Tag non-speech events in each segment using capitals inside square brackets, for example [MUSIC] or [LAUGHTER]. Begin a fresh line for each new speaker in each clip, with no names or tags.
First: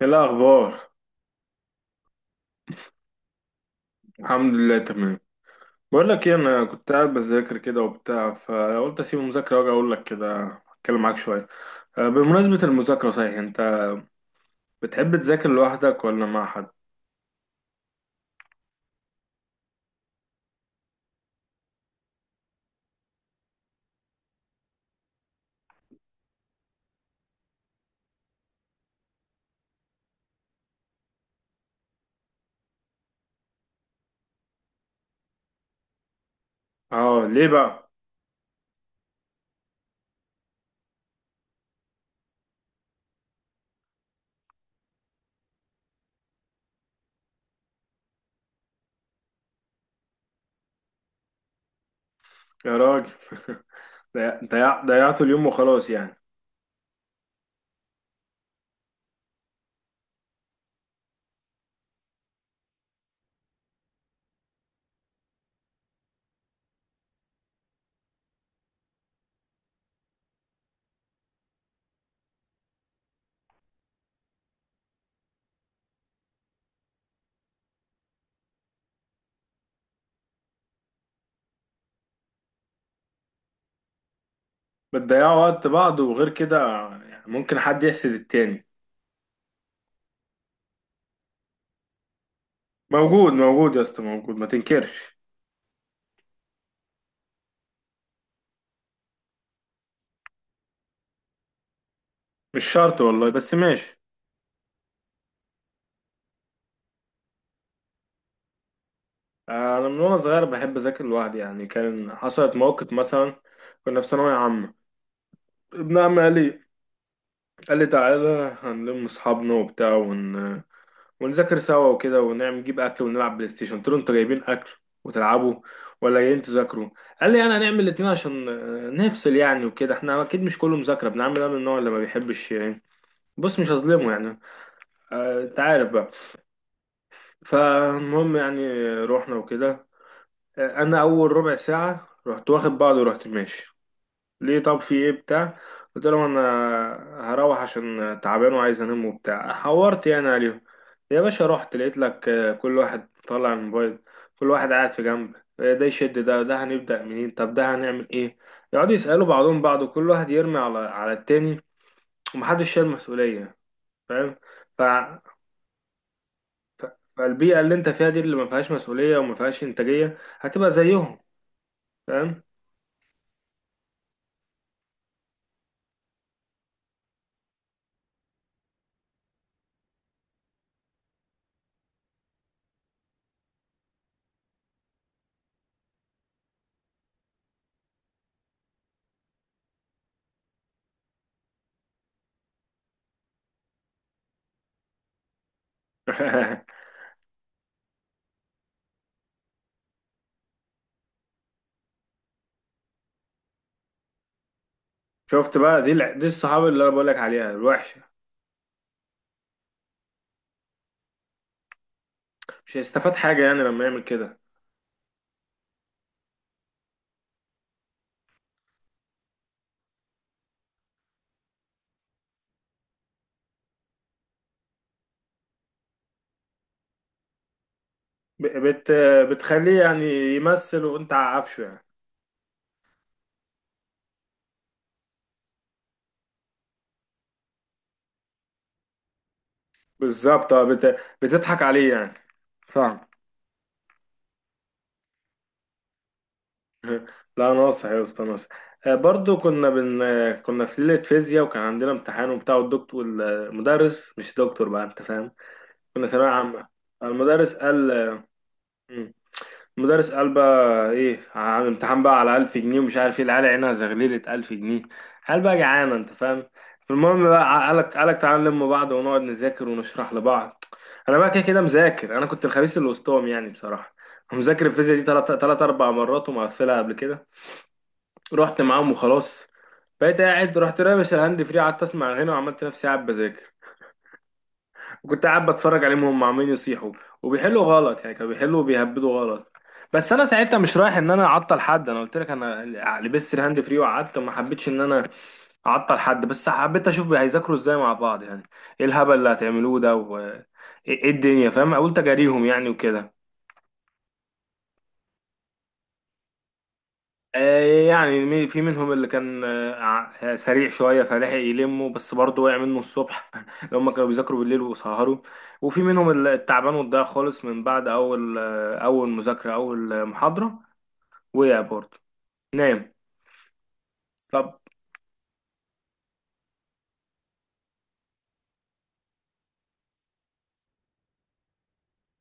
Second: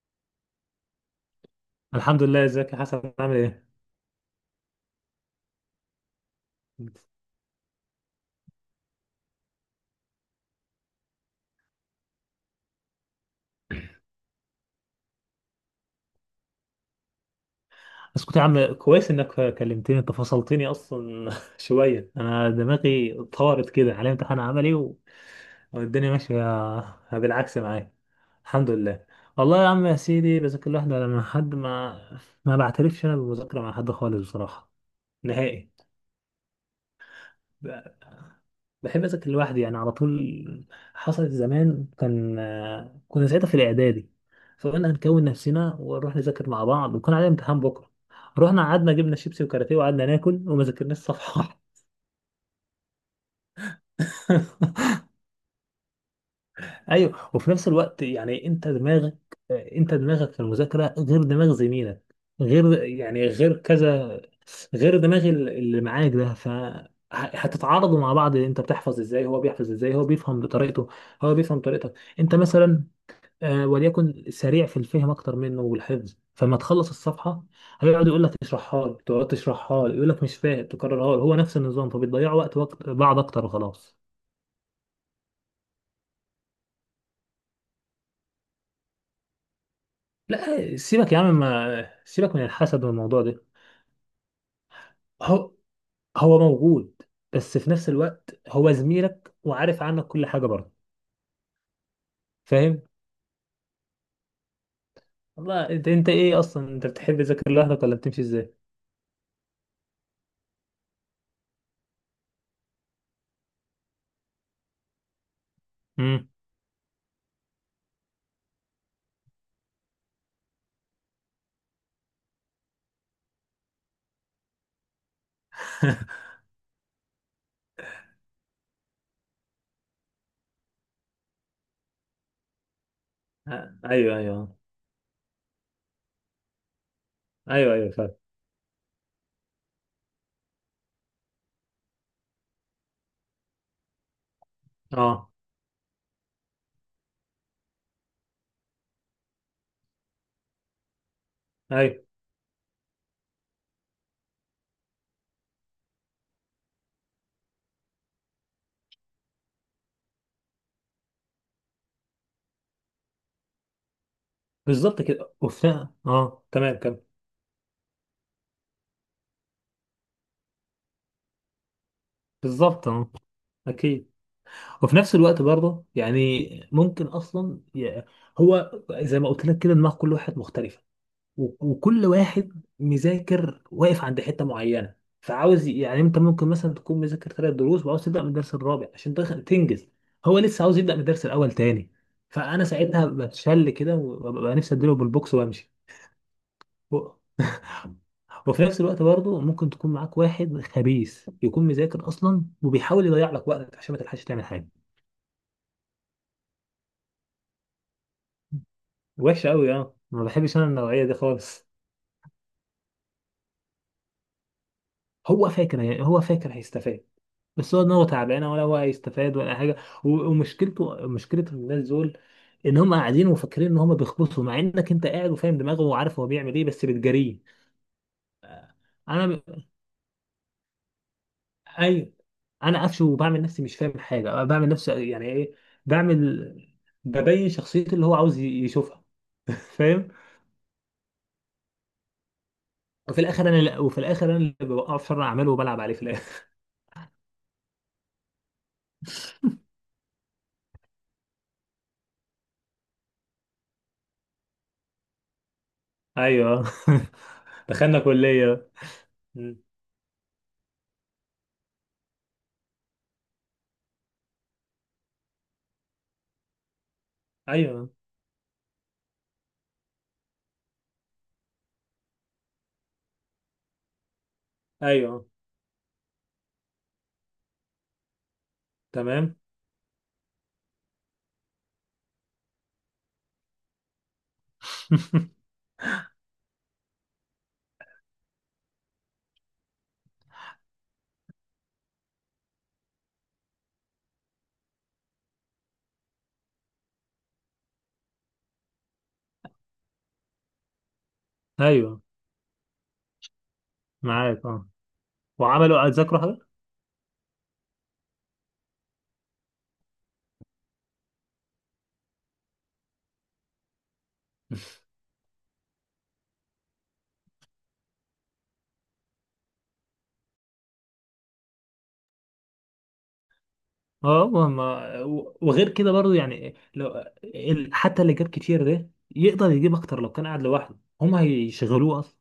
ايه الاخبار؟
الحمد لله. ازيك يا حسن؟ عامل ايه؟
الحمد لله تمام. بقول لك ايه، انا كنت قاعد بذاكر كده وبتاع، فقلت اسيب المذاكره واجي اقول لك كده، اتكلم معاك شويه. بمناسبه المذاكره، صحيح انت بتحب تذاكر لوحدك ولا مع حد؟
بس كنت يا عم كويس انك كلمتني. انت فصلتني اصلا [LAUGHS] شويه. انا دماغي طارت كده على امتحان عملي والدنيا ماشيه بالعكس معايا الحمد لله. والله يا عم يا سيدي بذاكر لوحدي ولا مع حد. ما بعترفش انا بالمذاكره مع حد خالص بصراحه. نهائي.
اه ليه بقى؟
بحب اذاكر لوحدي يعني على طول. حصلت زمان. كان آه، كنا ساعتها في الاعدادي. فقلنا هنكون نفسنا ونروح نذاكر مع بعض وكان علينا امتحان بكره. رحنا قعدنا جبنا شيبسي وكاراتيه وقعدنا ناكل وما ذاكرناش صفحه واحدة.
يا راجل [LAUGHS]
[LAUGHS]
ضيعتوا اليوم وخلاص يعني.
ايوه. وفي نفس الوقت يعني انت دماغك في المذاكره غير دماغ زميلك. غير يعني غير كذا. غير دماغ اللي معاك ده. ف هتتعارضوا مع بعض. انت بتحفظ ازاي، هو بيحفظ ازاي. هو بيفهم بطريقته. هو بيفهم طريقتك. انت مثلا وليكن سريع في الفهم اكتر منه والحفظ. فما تخلص الصفحه هيقعد يقول لك اشرحها لي. تقعد تشرحها لي يقول لك مش فاهم. تكررها لي هو نفس النظام. فبتضيعوا وقت بعض اكتر وخلاص.
بتضيعوا وقت بعض، وغير كده يعني ممكن حد يحسد التاني.
لا سيبك يا عم، ما سيبك من الحسد والموضوع
موجود
ده.
موجود يا اسطى، موجود، ما تنكرش.
هو هو موجود. بس في نفس الوقت هو زميلك وعارف عنك كل حاجه برضه.
مش
فاهم.
شرط والله، بس ماشي.
والله انت ايه اصلا؟ انت بتحب تذاكر لوحدك ولا بتمشي ازاي؟
انا من وانا صغير بحب اذاكر لوحدي يعني. كان حصلت موقف مثلا، كنا في ثانويه عامه. ابن عمي
امم.
قال لي، قال لي تعالى هنلم اصحابنا وبتاع ونذاكر سوا وكده، ونعمل نجيب اكل ونلعب بلاي ستيشن. قلت له انتوا جايبين اكل وتلعبوا ولا جايين تذاكروا؟ قال لي انا هنعمل الاتنين عشان نفصل يعني وكده، احنا اكيد مش كله مذاكره. ابن عمي ده من النوع اللي ما بيحبش يعني، بص مش
آه.
هظلمه
ايوه
يعني.
ايوه
انت عارف بقى.
ايوه ايوه. فعلا.
فالمهم يعني، رحنا وكده. انا اول ربع ساعه رحت واخد بعضي ورحت ماشي. ليه؟ طب في ايه؟
اه.
بتاع، قلت لهم انا هروح عشان تعبان وعايز انام وبتاع، حورت يعني عليهم. يا باشا رحت لقيت
ايوه
لك كل واحد طالع الموبايل، كل واحد قاعد في جنب. ده يشد ده، ده هنبدأ منين، طب ده هنعمل ايه، يقعدوا يسألوا بعضهم بعض وكل واحد يرمي على التاني ومحدش شايل مسؤولية. فاهم؟ ف...
بالظبط كده. وفي تمام. كمل.
فالبيئة اللي انت فيها دي، اللي ما فيهاش مسؤولية وما فيهاش انتاجية، هتبقى زيهم. فاهم؟
بالظبط. اه اكيد. وفي نفس الوقت برضه يعني ممكن اصلا هو زي ما قلت لك كده. دماغ كل واحد مختلفه. وكل واحد مذاكر واقف عند حته معينه. فعاوز يعني انت ممكن مثلا تكون مذاكر ثلاث دروس وعاوز تبدا من الدرس الرابع عشان تنجز. هو لسه عاوز يبدا من الدرس الاول تاني. فانا ساعتها بتشل كده وببقى نفسي اديله بالبوكس وامشي.
[LAUGHS]
و- وفي نفس الوقت برضه ممكن تكون معاك واحد خبيث يكون مذاكر اصلا وبيحاول يضيع لك وقتك عشان ما تلحقش تعمل حاجه.
شفت بقى، دي الصحاب اللي انا بقول لك عليها الوحشه.
وحشة أوي. أه. ما بحبش أنا النوعية دي خالص.
مش هيستفاد حاجه يعني لما يعمل كده.
هو فاكر هيستفاد. بس هو دماغه تعبانة، ولا هو هيستفاد ولا حاجة. ومشكلته مشكلة الناس دول، إن هم قاعدين وفاكرين إن هم بيخبطوا، مع إنك أنت قاعد وفاهم دماغه وعارف هو بيعمل إيه، بس بتجاريه.
ب- بت
أنا ب...
بتخليه يعني يمثل وانت عارفه يعني.
أيوه. أنا قفشه وبعمل نفسي مش فاهم حاجة. بعمل نفسي يعني إيه. بعمل ببين شخصيته اللي هو عاوز يشوفها. [LAUGHS] فاهم؟
بالظبط، اه، بتضحك عليه يعني. فاهم؟
وفي الآخر أنا اللي بوقعه في شر أعماله وبلعب عليه في الآخر.
[LAUGHS] لا، ناصح يا اسطى، ناصح. برضو كنا بن كنا في ليله فيزياء وكان عندنا امتحان وبتاع، والدكتور والمدرس، مش دكتور بقى، انت فاهم، كنا ثانويه
ايوه.
عامه.
[LAUGHS]
المدرس قال،
دخلنا كلية. م.
مدرس قال بقى ايه، عامل امتحان بقى على 1000 جنيه. ومش عارف ايه، العيال عينها زغللت، 1000 جنيه، قال بقى جعانه، انت فاهم. المهم بقى،
ايوه
قالك قالك تعالى نلم بعض ونقعد نذاكر ونشرح لبعض. انا بقى كده كده مذاكر، انا كنت الخبيث اللي وسطهم يعني بصراحه. مذاكر الفيزياء دي
ايوه.
تلات اربع مرات ومقفلها قبل كده. رحت معاهم
تمام.
وخلاص. بقيت قاعد، رحت رامش الهاند فري، قعدت اسمع هنا وعملت نفسي قاعد بذاكر. وكنت
[LAUGHS]
قاعد بتفرج عليهم وهم عمالين يصيحوا وبيحلوا غلط. يعني كانوا بيحلوا وبيهبدوا غلط، بس انا ساعتها مش رايح ان انا اعطل حد، انا قلت لك، انا لبست الهاند فري وقعدت، ما حبيتش ان انا اعطل حد، بس حبيت اشوف هيذاكروا ازاي مع بعض يعني، ايه الهبل اللي هتعملوه ده وايه الدنيا، فاهم، قلت
ايوه.
اجاريهم يعني وكده.
معاك. اه. وعملوا اتذكروا حاجة؟
يعني في منهم اللي كان سريع شوية، فلحق يلمه، بس برضه وقع منه الصبح. [LAUGHS] لو هم كانوا بيذاكروا بالليل وسهروا. وفي منهم اللي التعبان والضايع خالص من بعد أول أول مذاكرة، أول محاضرة وقع برضه، نام.
[LAUGHS] اه. وغير كده برضو يعني لو حتى اللي جاب كتير ده يقدر يجيب اكتر لو كان قاعد لوحده. هم هيشغلوه اصلا.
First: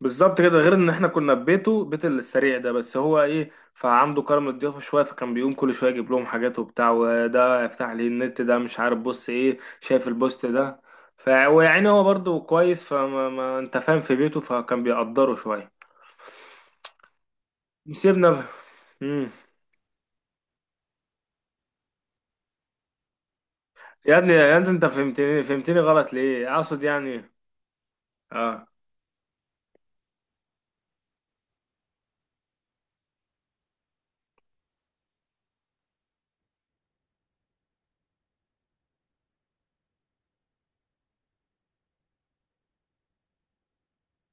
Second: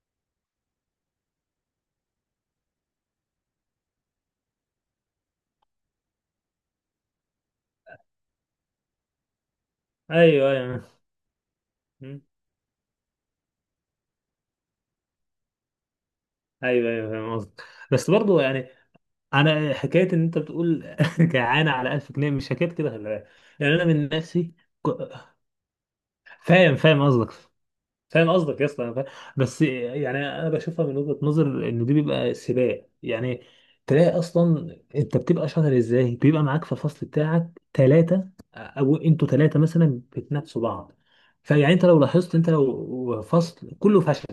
بالظبط كده. غير ان احنا كنا في بيته، بيت السريع ده، بس هو ايه، فعنده كرم الضيافه شويه، فكان بيقوم كل شويه يجيب لهم حاجات وبتاع، وده يفتح لي النت، ده مش عارف بص ايه، شايف البوست
ايوه ايوه.
ده.
[LAUGHS]
ف ويعني هو
م.
برضو كويس، فما ما انت فاهم، في بيته، فكان بيقدره شويه.
ايوه ايوه. فاهم قصدك. بس
سيبنا
برضو
ب...
يعني
مم.
انا حكايه ان انت بتقول [LAUGHS] جعانه على 1000 جنيه مش حكايه كده، خلي بالك. يعني انا من
يا ابني
نفسي.
يا ابني، انت
ك-
فهمتني فهمتني غلط ليه؟
فاهم
اقصد
فاهم
يعني،
قصدك. فاهم قصدك يا
اه.
اسطى، أنا فاهم. بس يعني انا بشوفها من وجهة نظر ان دي بيبقى سباق يعني. تلاقي اصلا انت بتبقى شاطر ازاي، بيبقى معاك في الفصل بتاعك ثلاثة، او انتوا ثلاثة مثلا بتنافسوا بعض. فيعني انت لو فصل كله فشل،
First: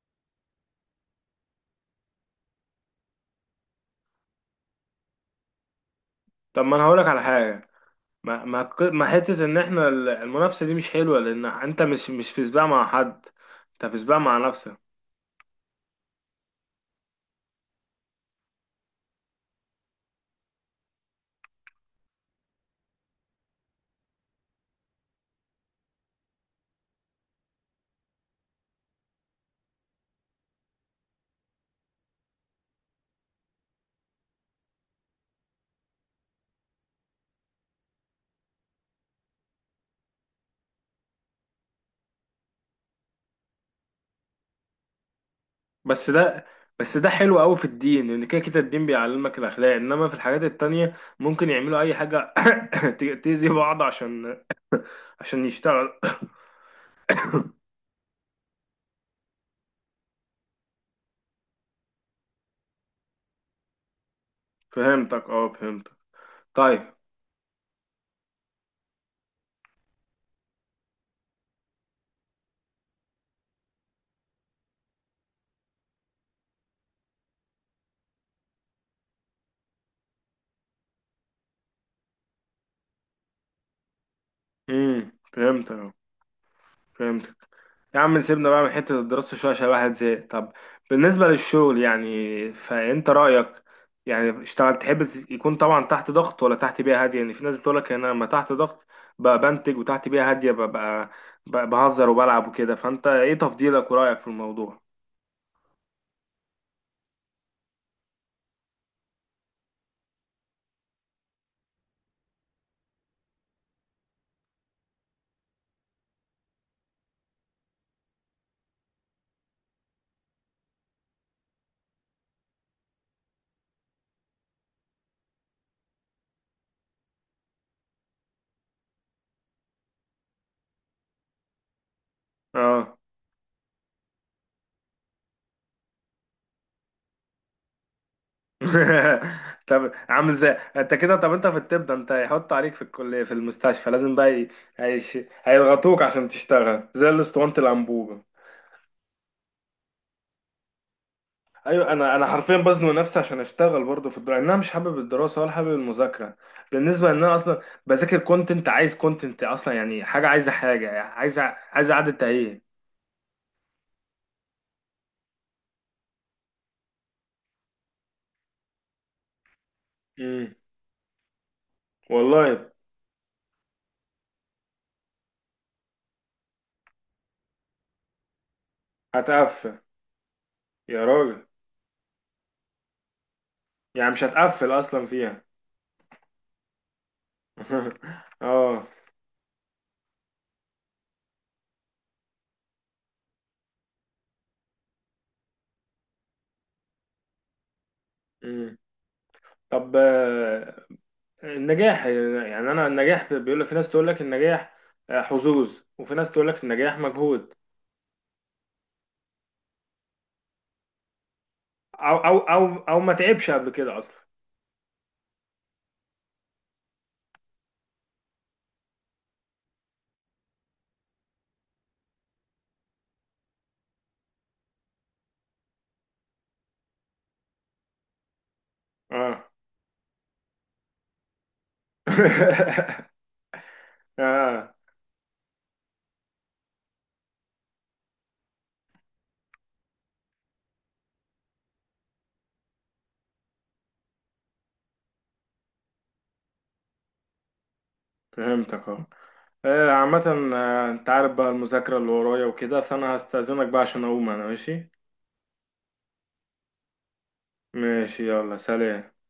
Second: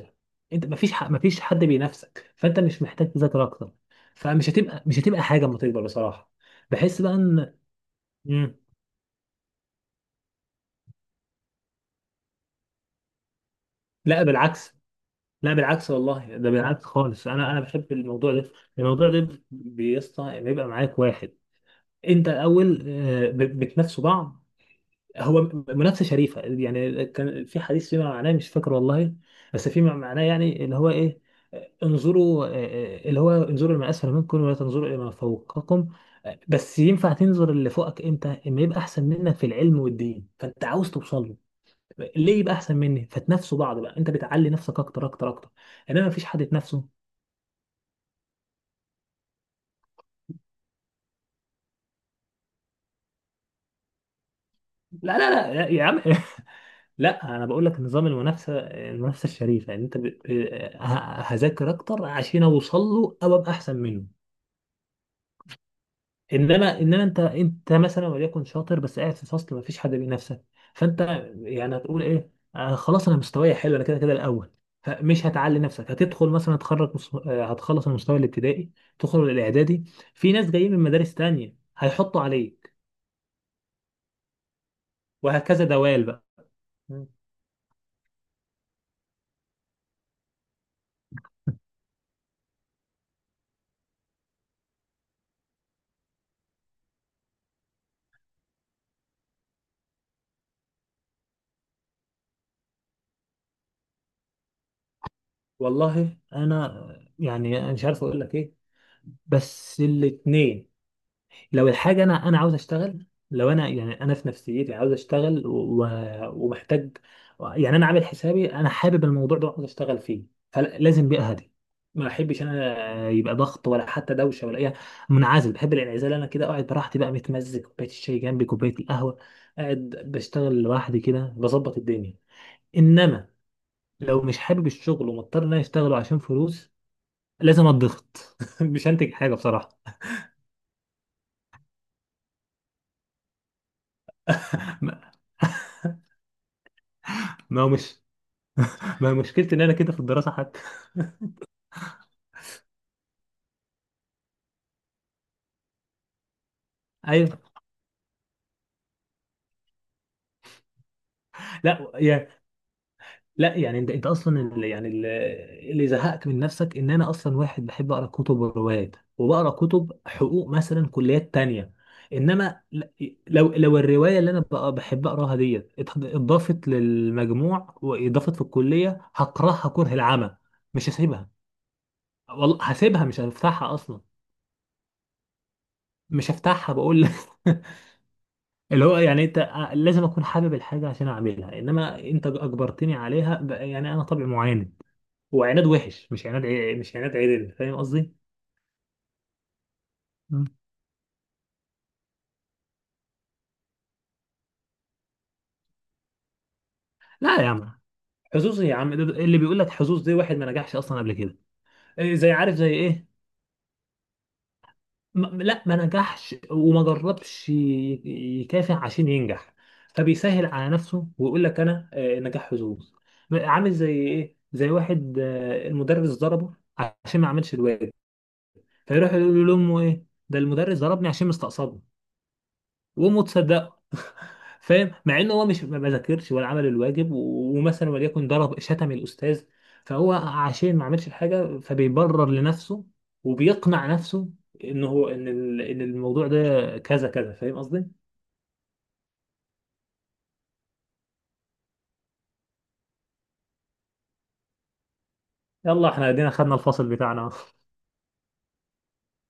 انت مفيش حد بينافسك. فانت مش محتاج تذاكر اكتر. فمش هتبقى مش هتبقى حاجة لما تكبر بصراحة.
طب ما انا
بحس
هقولك
بقى
على
ان
حاجه. ما
مم.
ما ما حته ان احنا المنافسه دي مش حلوه، لان انت مش في سباق مع حد، انت في سباق
لا
مع
بالعكس.
نفسك.
لا بالعكس والله، ده بالعكس خالص. انا بحب الموضوع ده. الموضوع ده بيسطى بيبقى معاك واحد. انت الاول بتنافسوا بعض. هو منافسه شريفه. يعني كان في حديث فيما معناه، مش فاكر والله، بس فيما معناه يعني اللي هو ايه. آه، انظروا آه، آه، اللي هو انظروا لما اسفل منكم ولا تنظروا الى ما فوقكم. بس ينفع تنظر اللي فوقك امتى؟ اما يبقى احسن منك في العلم والدين فانت عاوز توصل له. ليه يبقى احسن مني؟ فتنافسوا بعض بقى. انت بتعلي نفسك اكتر اكتر اكتر. انما
بس
مفيش حد
ده
يتنافسه.
بس ده حلو قوي في الدين، لان كده كده الدين بيعلمك الاخلاق، انما في الحاجات التانية ممكن يعملوا اي حاجة [COUGHS] تأذي بعض عشان،
لا لا
عشان
لا لا يا
يشتغل.
عم. [LAUGHS] لا انا بقول لك نظام المنافسه الشريفه. ان انت ب... آه، ه- هذاكر اكتر عشان اوصل له او ابقى احسن منه.
[COUGHS] فهمتك، اه فهمتك.
انما
طيب.
انما انت انت مثلا وليكن شاطر بس قاعد في فصل ما فيش حد بينافسك. فانت يعني هتقول ايه؟ خلاص انا مستواي حلو. انا كده كده الاول. فمش هتعلي نفسك. هتدخل مثلا. تخرج مس- آه، هتخلص المستوى الابتدائي. تدخل الاعدادي. في ناس جايين من مدارس تانية هيحطوا عليك.
امم،
وهكذا
فهمتك.
دوال بقى. مم.
فهمتك. يا عم سيبنا بقى من حتة الدراسة شوية، عشان الواحد زهق. طب بالنسبة للشغل يعني، فأنت رأيك؟ يعني اشتغل، تحب يكون طبعا تحت ضغط ولا تحت بيئة هادية؟ يعني في ناس بتقولك أنا لما تحت ضغط بقى بنتج، وتحت بيئة هادية ببقى بقى بهزر وبلعب وكده. فأنت إيه تفضيلك ورأيك في الموضوع؟
والله انا يعني أنا مش عارف اقول لك ايه. بس الاتنين. لو الحاجة أنا عاوز أشتغل. لو أنا يعني أنا في نفسيتي عاوز أشتغل ومحتاج. يعني أنا عامل حسابي. أنا حابب الموضوع ده وعاوز أشتغل فيه. فلازم بيئة هادية. ما بحبش أنا يبقى ضغط ولا حتى دوشة ولا أي. منعزل. بحب الانعزال. أنا كده قاعد براحتي بقى، متمزج، كوباية الشاي جنبي، كوباية القهوة. قاعد بشتغل لوحدي كده، بظبط الدنيا.
اه.
إنما لو مش حابب الشغل ومضطر إن أنا أشتغله عشان فلوس، لازم أتضغط. [LAUGHS] مش هنتج حاجة
[LAUGHS]
بصراحة.
طب، عامل زي، انت كده، طب انت في الطب ده، انت هيحط عليك في الكلية في المستشفى، لازم بقى
ما
هيش... هيضغطوك عشان تشتغل زي الاسطوانة
ما هو مش
الأنبوبة.
ما مشكلتي ان انا كده في الدراسه حتى.
ايوه، انا حرفيا بزنق نفسي عشان اشتغل برضه في الدراسه، انا مش حابب الدراسه ولا حابب المذاكره،
[LAUGHS]
بالنسبه ان انا
ايوه.
اصلا بذاكر كونتنت، عايز كونتنت اصلا يعني، حاجه عايزه حاجه يعني عايزه،
لا
عايزه قعده
يا
تهيئ.
لا يعني انت اصلا اللي يعني اللي اللي زهقك من نفسك، ان انا اصلا واحد بحب اقرا كتب وروايات، وبقرا كتب حقوق
امم،
مثلا كليات تانية. انما
والله.
لو الروايه اللي انا بحب اقراها ديت اتضافت للمجموع واضافت في الكليه، هقراها
هتقفل؟
كره العمى. مش
يا
هسيبها.
راجل،
والله هسيبها، مش هفتحها اصلا.
يعني مش هتقفل اصلا فيها؟
مش هفتحها بقول لك. [LAUGHS]
[LAUGHS] اه.
اللي هو يعني انت لازم اكون حابب الحاجه عشان اعملها. انما انت اجبرتني عليها بقى يعني انا طبع معاند. وعناد وحش. مش عناد مش عناد عدل. فاهم قصدي؟
امم، طب.
مم.
النجاح يعني، انا النجاح بيقول لك في ناس تقول لك النجاح حظوظ، وفي ناس تقول لك النجاح
لا يا
مجهود.
عم. حظوظ يا عم، ده اللي بيقول لك حظوظ دي واحد ما نجحش اصلا قبل كده.
او
إيه؟ زي
او
عارف
او
زي
او
ايه؟
ما تعبش قبل كده اصلا.
ما لا ما نجحش وما جربش يكافح عشان ينجح. فبيسهل على نفسه ويقول لك انا نجاح حظوظ. عامل زي ايه؟ زي واحد المدرس ضربه عشان ما عملش الواجب. فيروح
اه.
يقول لامه ايه ده المدرس ضربني عشان مستقصده.
[LAUGHS]
وامه تصدقه. [LAUGHS]
اه،
فاهم؟ مع انه هو مش ما ما ذاكرش ولا عمل الواجب ومثلا وليكن ضرب شتم الاستاذ. فهو عشان ما عملش الحاجه فبيبرر لنفسه وبيقنع نفسه ان هو ان ال- ان الموضوع ده كذا كذا. فاهم قصدي؟
فهمتك، اه. عامة انت عارف بقى المذاكرة اللي ورايا وكده، فانا هستأذنك بقى عشان اقوم انا ماشي.
يلا احنا ادينا خدنا الفصل بتاعنا. [LAUGHS]
ماشي، يلا سلام.